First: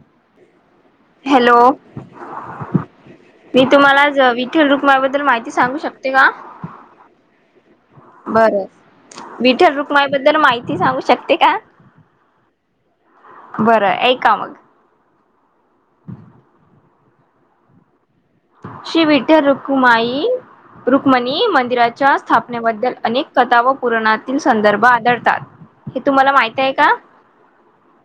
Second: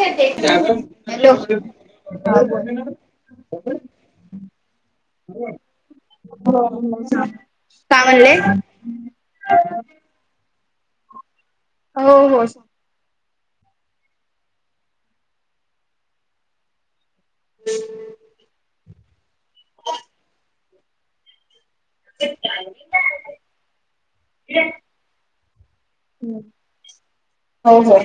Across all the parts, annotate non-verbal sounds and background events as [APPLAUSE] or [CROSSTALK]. Hello! Hello बोल बोल मी तुम्हाला आज विठ्ठल रुक्माईबद्दल माहिती सांगू शकते का? हो साग. [UNINTELLIGIBLE] बर विठ्ठल रुक्माई बद्दल माहिती सांगू शकते का? हो हो साग. बरं ऐका मग [UNINTELLIGIBLE] श्री विठ्ठल रुक्माई रुक्मणी मंदिरात च्या स्थापनेबद्दल अनेक कथा व पुरणील संदर्भ आढळतात हे तुम्हाला माहित आहे का? हो हो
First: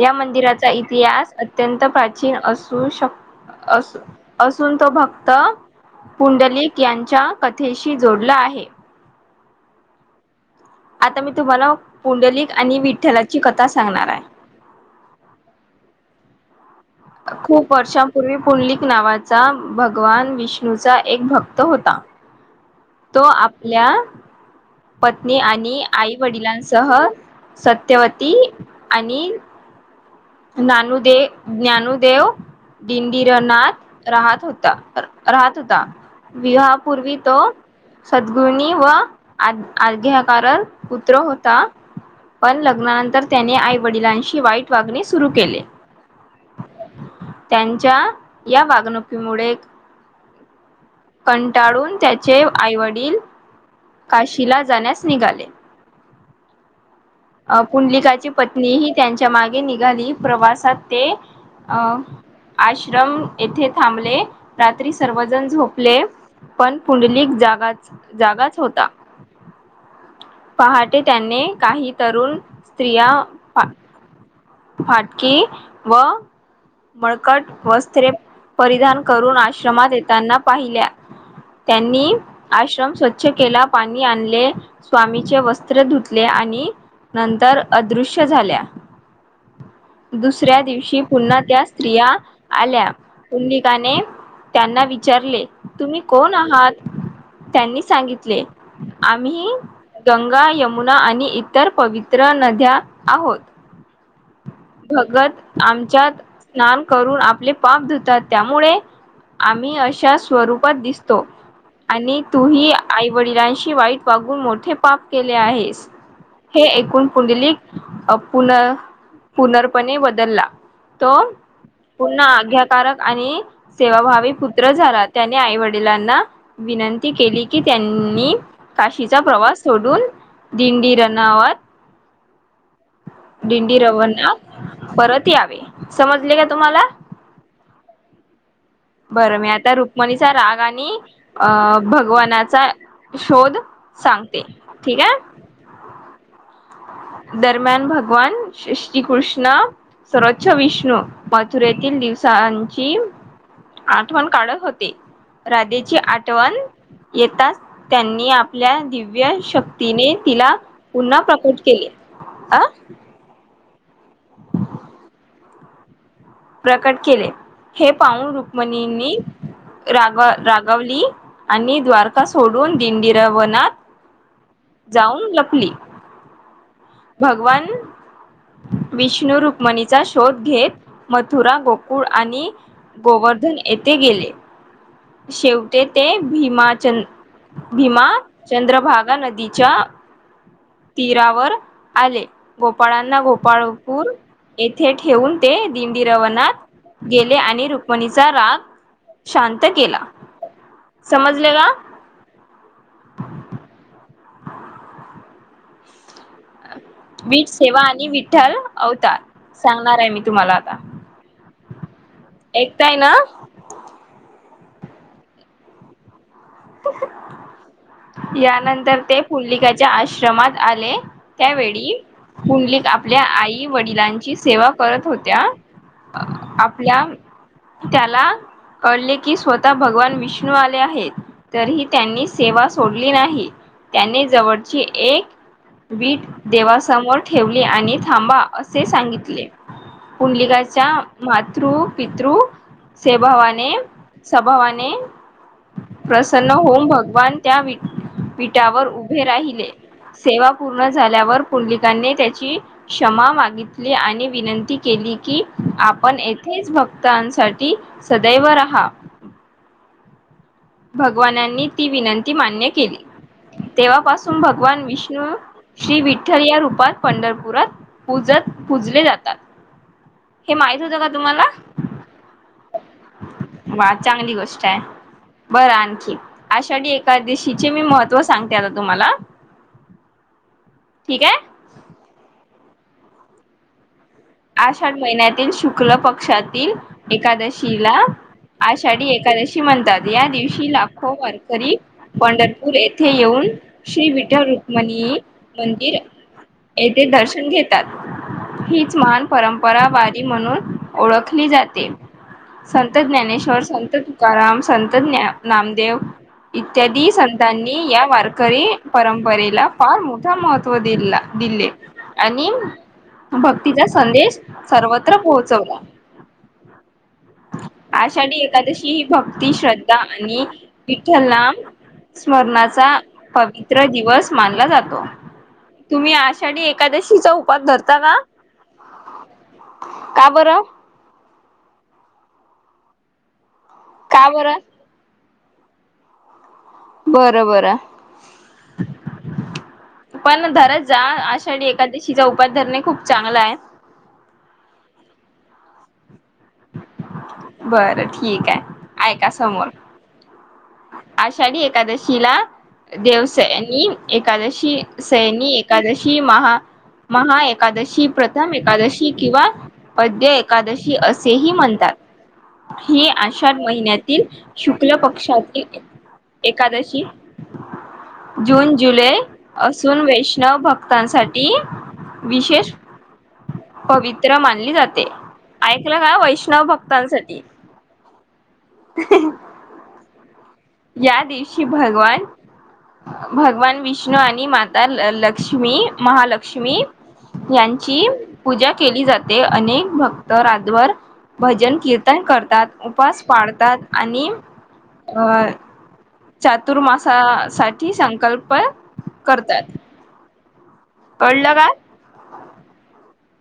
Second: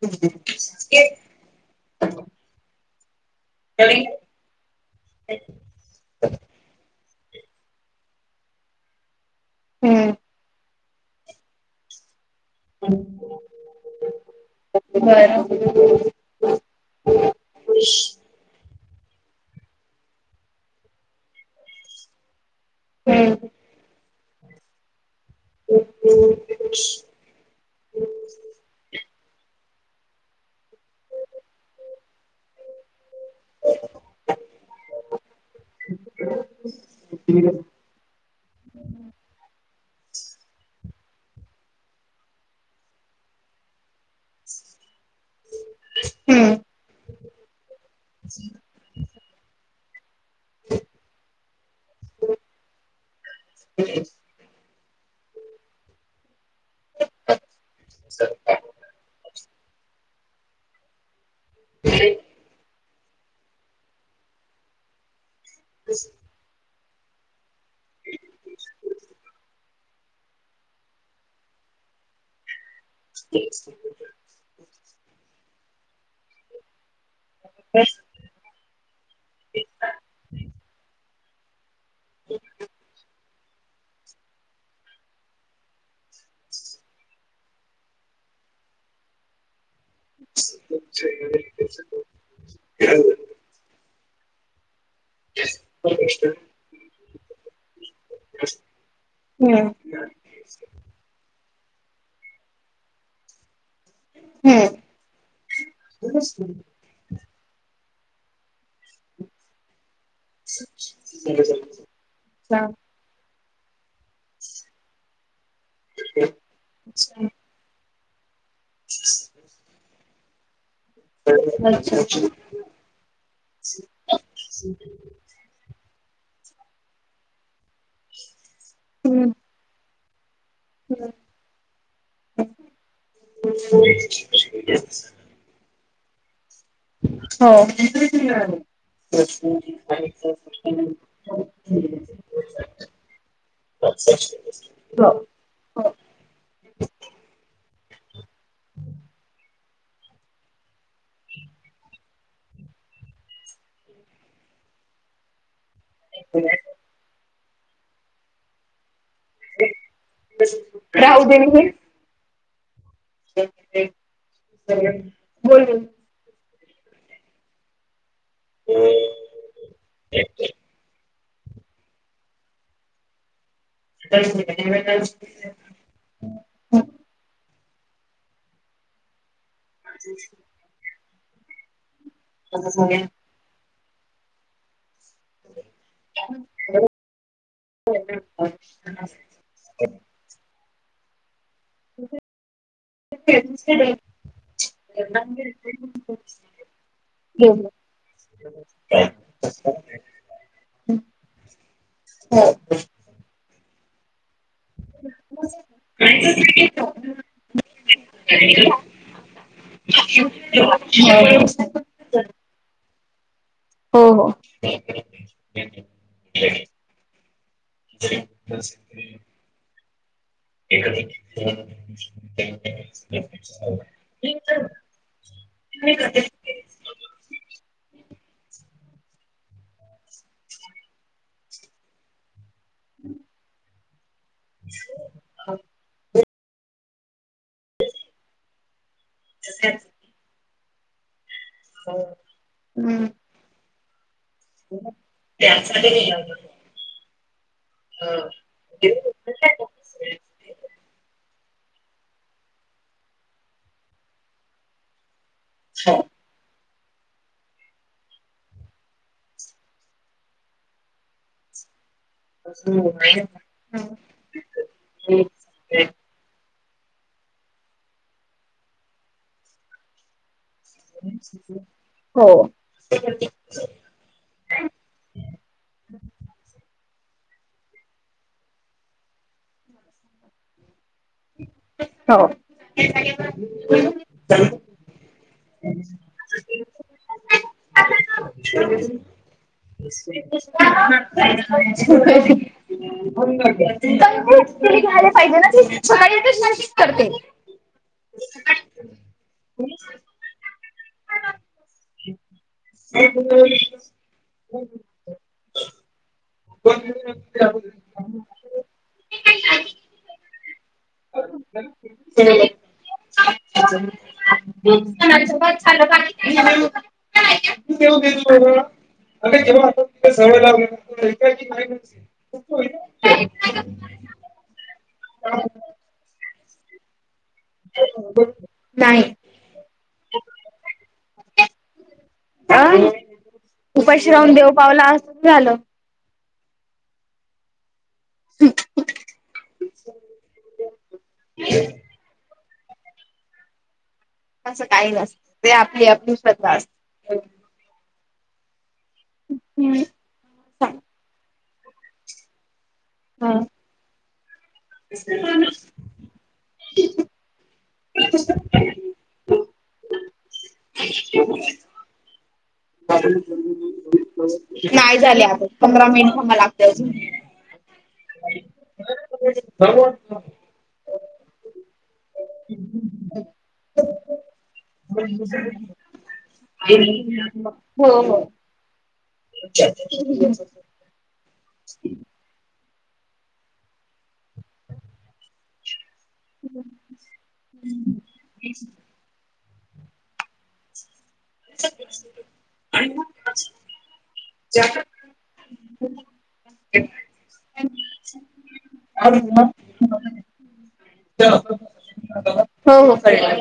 या मंदिराचा इतिहास अत्यंत प्राचीन असू शको अस असून तो भक्त पुंडलिक यांच्या कथेशी जोडला आहे. हम्म आता मी तुम्हाला पुंडलिक आणि विठ्ठलाची कथा सांगणार आहे. बर [INAUDIBLE] खूप वर्षांपूर्वी पुंडलिक नावाचा भगवान विष्णूचा एक भक्त होता. तो हम्म आपल्या पत्नी आणि आई वडिलांसह सत्यवती आणि नानु देेव ज्ञानुदेव दिडंडीरनाथ राहत होता राहत होता. विवापूर्वी तो सद्गुनी व अर्ध्या कारक पुत्र होता. -' पण लग्नानंतर त्याने आई वडिलांशी वाईट वागणे सुरू केले हम्म त्यांच्या या वागणुकीमुळे ह. कंटाळून त्याचे आईवडील काशीला जाण्यास निघाले. अ पुंडलिकाची पत्नी ह त्यांच्या मागे निघाली प्रवासात ते अं आश्रम येथे थांबले रात्री सर्वजण झोपले. पण पुंडलिक जागाच जागाच होता. पहाटे त्याने काही तरुण स्त्रिया. फाटकी व मळकट वस्त्रे परिधान. करून आश्रमात येताना पाहिल्या त्यांनी आश्रम स्वच्छ. केला पाणी आणले स्वामीचे वस्त्र धुतले आणि नंतर अदृश्य झाल्या. दुसऱ्या दिवशी पुन्हा त्या स्त्रिया आल्या पुंलिकाने. त्यांना विचारले तुम्ही कोण आहात त्यांनी सांगितले. आम्ही गंगा यमुना आणि इतर पवित्र नद्या आहोत. हम्म भगत आमच्यात स्नान करून आपले पाप धुतात त्यामुळे आम्ही अशा. स्वरूपात दिसतो आणि तूही हम्म आईवडिलांशी वाईट. वागून मोठे पाप केले आहे हे एकऐूण पुंडली पुन पुर्र्पणे बदलला. तो अच्छा पूर्ण आज्ञकारक आणि सेवाभावी पुत्र झालात. त्यानी आई वडिलांना विनंती केली की त्यांनी. काशीचा प्रवास सोडून दिंडी रनावत. [UNINTELLIGIBLE] कवे समजले का तुम्हाला. हो. बरं मी आता रुक्मणीचा राग आणि अ भगवानाचा शोध सांगते ठीक हो आहे. हो दरम्यान भगवान श्रीकृष्ण सर्वोच्छ विष्णू मथुरेतील दिवसांची. आठवण काढत होते राधेची आठवण. येताच त्यांनी आपल्या दिव्य शक्तीने तिला पुन्हा राहू दे प्रकट. हे केले अ [UNINTELLIGIBLE] प्रकट केले हे पावून रुक्मणीनी रागव राग गवली आणि द्वारका सोडून दिंडीरवनात. [INAUDIBLE] [UNINTELLIGIBLE] हो भगवान विष्णु रुक्मणीचा शोद घेत मथुरा गोप कूळ आणि गोवर्धन येथे गेले. शेवटे ते भीमाचंद. भीमा चंद्रभागा नदीच्या तीरावर. आले गोपाळांना गोपाळपूर येथे ठेवून ते दिंडी रवनात. गेले आणि रुक्मणीचा राग शांत केला. समजल का. हो. [UNINTELLIGIBLE] विट सेवा आणि विठ्ठल अवतार सांगणाराय मी तुम्हाला आता. एकताय ना हो हो यानंतर ते पुंडलिकाच्या आश्रमात आले त्यावेळी पुंडलिक आपल्या आई वडिलांची सेवा करत होत्या आपल्या त्याला कळले की स्वतः भगवान विष्णू आले आहेत तरीही त्यांनी सेवा सोडली नाही त्यांनी जवळची एक वीट देवासमोर ठेवली आणि थांबा असे सांगितले पुंडलिकाचा मातृ पितृ स्वभावाने स्वभावाने त्याच [INAUDIBLE] प्रसन्न होऊन भगवान त्या विट्या विटावर उभे राहिले सेवा पूर्ण झाल्यावर पुंडलिकाने त्याची क्षमा मागितली आणि विनंती केली की आपण येथेच भक्तांसाटी सदैव राहा भगवानांनी ती विनंती ती मान्य केली तेव्हापासून भगवान विष्णू श्री वि विठ्ठल या रूपात पंढरपुरात पूजत पुूजले जातात हे माहित होतं का तुम्हाला हो हो वा चांगली गोष्ट आहे बरं आणखी आषाडी एकादशीचे मी महत्त्व सांगते आता तुम्हाला ठिक आहे हो आषाढ महिन्यातील शुक्ल पक्षातील एकादशीला आषाडी एकादशी म्हणतात या दिवशी लाखो वारकरी कंटिन्यू पंडरपूर येथे येऊन श्री विठल घ्यायला रुक्मणी पाहिजे ना ती मंदि र सकाळी येते सारखीच येथे करते. दर्शन घेतात हिच मान परंपरा वारी म्हणून ओळखली जाते संत ज्ञानेश्वर संत तुकाराम संत ज्ञा नामदेव इत्यादी संतांनी या वारकरी परंपरेला फार मोठा महत्त्व दिला दिले आणि भक्तीचा संदेश सर्वत्र पोहोचवला आषाडी एकादशी ही अरे भक्ती जेव्हा आपण श्रद्धा तिला सवय आणि लावली ना विठ्ठल एकाची नाम स्मरणाचा पवित्र दिवस मानला जातो. नाही तुम्ही आषाढी एकादशीचा उपास धरता का? नाही. का बरं. अ उपाशी का राहून देव बरं? पावला असं झालं बर बर पण धरत जा आषाढी एकादशीचा उप उपास धरणे खूप चांगल हाय असं काही नसत, ते आपली आपली श्रद्धा असते बरं ठीक आहे ऐका समोर आषाठी एकादशीला देवसैनी एकादशी सैनी एकादशी महा महा एकादशी प्रथम एकादशी किंवा अद्य एकादशी असेही म्हणतात ही आषाढ महिन्यातील, शुक्ल नाही झाले आता पक्षातील [UNINTELLIGIBLE] कादशी जून, जुलै असून अजून. वैश णव भक्तांसाठी ह् विशेष ह्. [INAUDIBLE] पवित्र मानली जाते. ऐकलं का वैष्णव भक्तांसाठी ह ह. ह. या दिवशी भगवान भगवान विष्णू आणि माता ल लक्ष्मी महालक्ष्मी यांची पूजा केली जाते. ते अनेक भक्त रातभर भजन कीर्तन करतात, उपास पाळतात आणि अ चातुर्मासासाठी संकल्प करतात. कळलं का हो हो कळले.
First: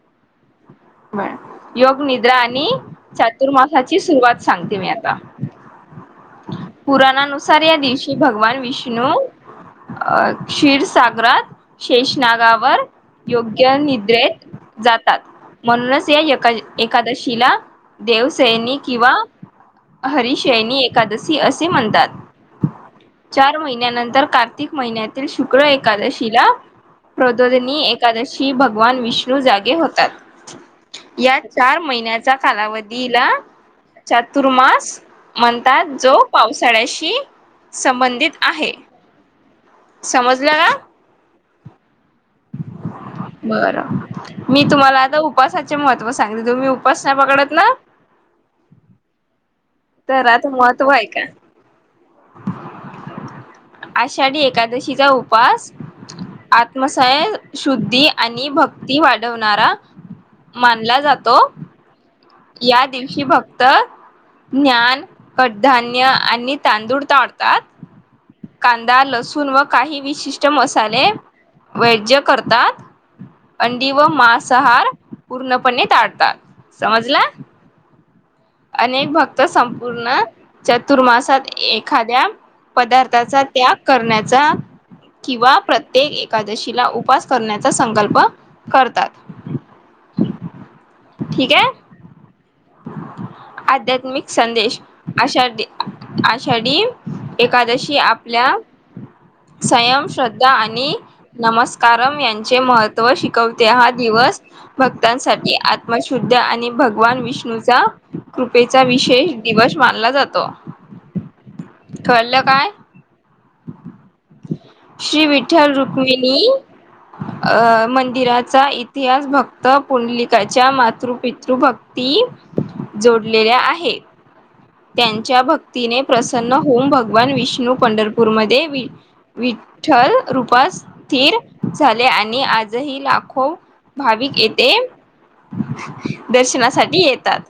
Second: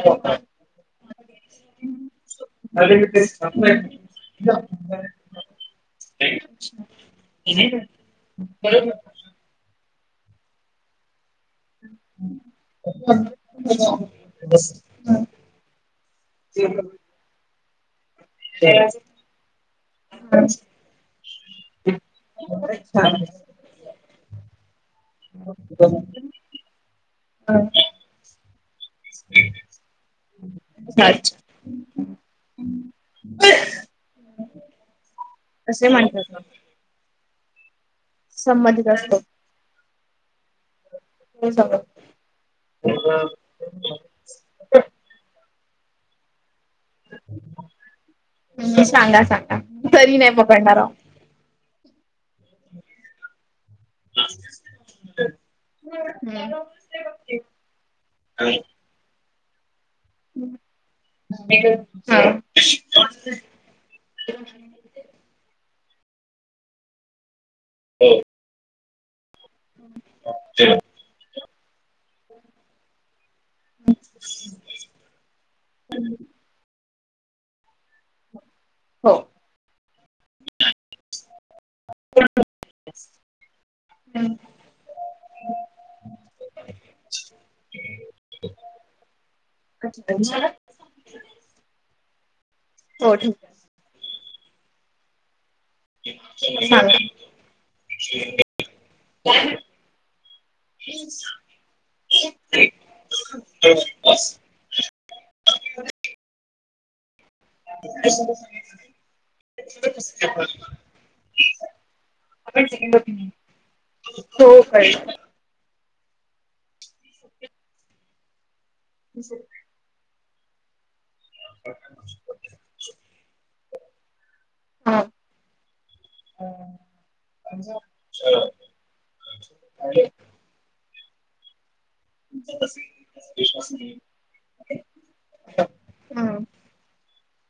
बर. योग निद्रा आणि चातुर्मासाची सुरुवात सांगते मी आता. पुराणानुसार, या दिवशी भगवान विष्णू अ क्षीरसागरात शेष नागावर योग्य निद्रेत जातात. [UNINTELLIGIBLE] याका एकादशीला देवसैनी किंवा हरि शैनी एकादशी असे म्हणतात. चार महिन्यानंतर कार्तिक महिन्यातील शुक्र एकादशीला प्रदोदनी एकादशी भगवान विष्णू जागे होतात. या चार महिन्याचा कालावधीला चातुर्मास म्हणतात, असे जो ना पावसाळ्याशी संमं दित आहे संबंधित असतो समजलं ना? सगळं हो. मी तुम्हाला आता उपासाचे महत्त्व सांगते. तुम्ही उपास नाही पकडत ना? सांगा सांगा तरी तर नाही आता पकडणार आओ. महत्त्व आहे का आषाढी एकादशीचा उपास आत्मसय शुद्धी आणि भक्ती वाढवणारा मानला जातो. हम हा. या दिवशी भक्त ज्ञान, कडधान्य आणि तांदूळ ताडतात. ह. कांदा, लसूण व काही विशिष्ट मसाले वैज्य करतात. अंडी व मांसाहार पूर्णपणे टाळतात. समजलं? अनेक हो भक्त संपूर्ण चातुर्मासात एखाद्या पदार्थाचा त्याग करण्याचा किंवा प्रत्येक एकादशीला उपास करण्याचा संकल्प करतात. [UNINTELLIGIBLE] ठीक आहे? हो, ठीक आहे. आध्यात्मिक संदेश आषाढी. आहे आषाढी सांगा एकादशी आपल्या स्वयं श्रद्धा आणि नमस्कारम यांचे महत्त्व शिकवते. हा दिवस भक्तांसाठी आत्मशुद्ध आणि भगवान विष्णूचा कृपेचा, विशेष दिवस मानला जातो. आपण कळलं काय [UNINTELLIGIBLE] हो कळेल. विठ्ठल-रुक्मिणी मंदिराचा, इतिहास भक्त पुंडलिकाच्या मातृ-पितृ भक्ती, जोडलेल्या आहे. हा त्यांच्या भक्तीने प्रसन्न होवून, भगवान विष्णू पंढरपूर पूरमध्ये वि- विठ्ठल रूपात स्थिर झाले आणि आजही, लाखो भाविक येथे हा दर्शनासाठी येतात.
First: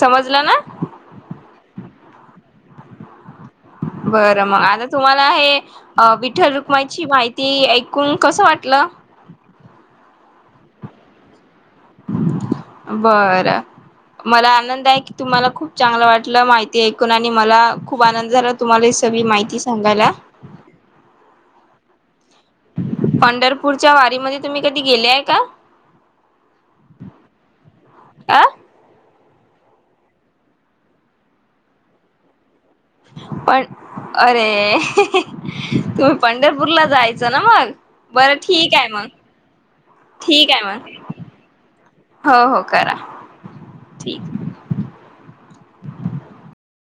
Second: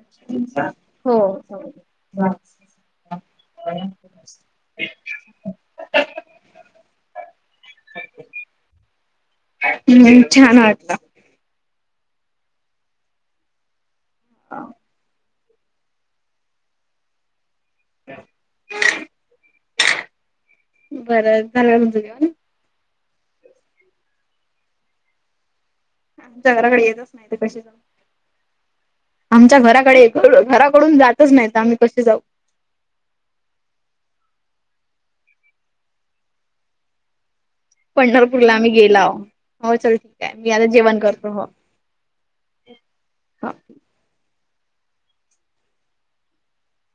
समजलं ना? हो.. हो बरं, मग आता तुम्हाला हे अं.. विठ्ठल-रुक्माईची, माहिती ऐकून कसं वाटलं? हम्म, छान वाटलं बरं, मला आनंद आहे की, तुम्हाला खूप चांगलं वाटलं, माहिती ऐकून. आणि मला खूप आनंद झाला, तुम्हाला ही सगळी माहिती स सांगायला. बरं, झालं तुमचं जेवून? पंढरपूरच्या वारीमध्ये, तुम्ही कधी गेले आहे का? आमच्या घराकडे येतंच नाही, तर ते कशे जावू? अ आमच्या घराकडे, घराकडून जातच नाहीत, आम्ही कसे जाऊ? पण, अरे. ! तुम्ही पंढरपूरला, जायचं ना मग? बरं पंढरपूरला आम्ही ठीक आहे मग गेलाव. हो चल ठीक आहे, मी आता जेवण करतो हो. हो.. हो, करा. हा ठीक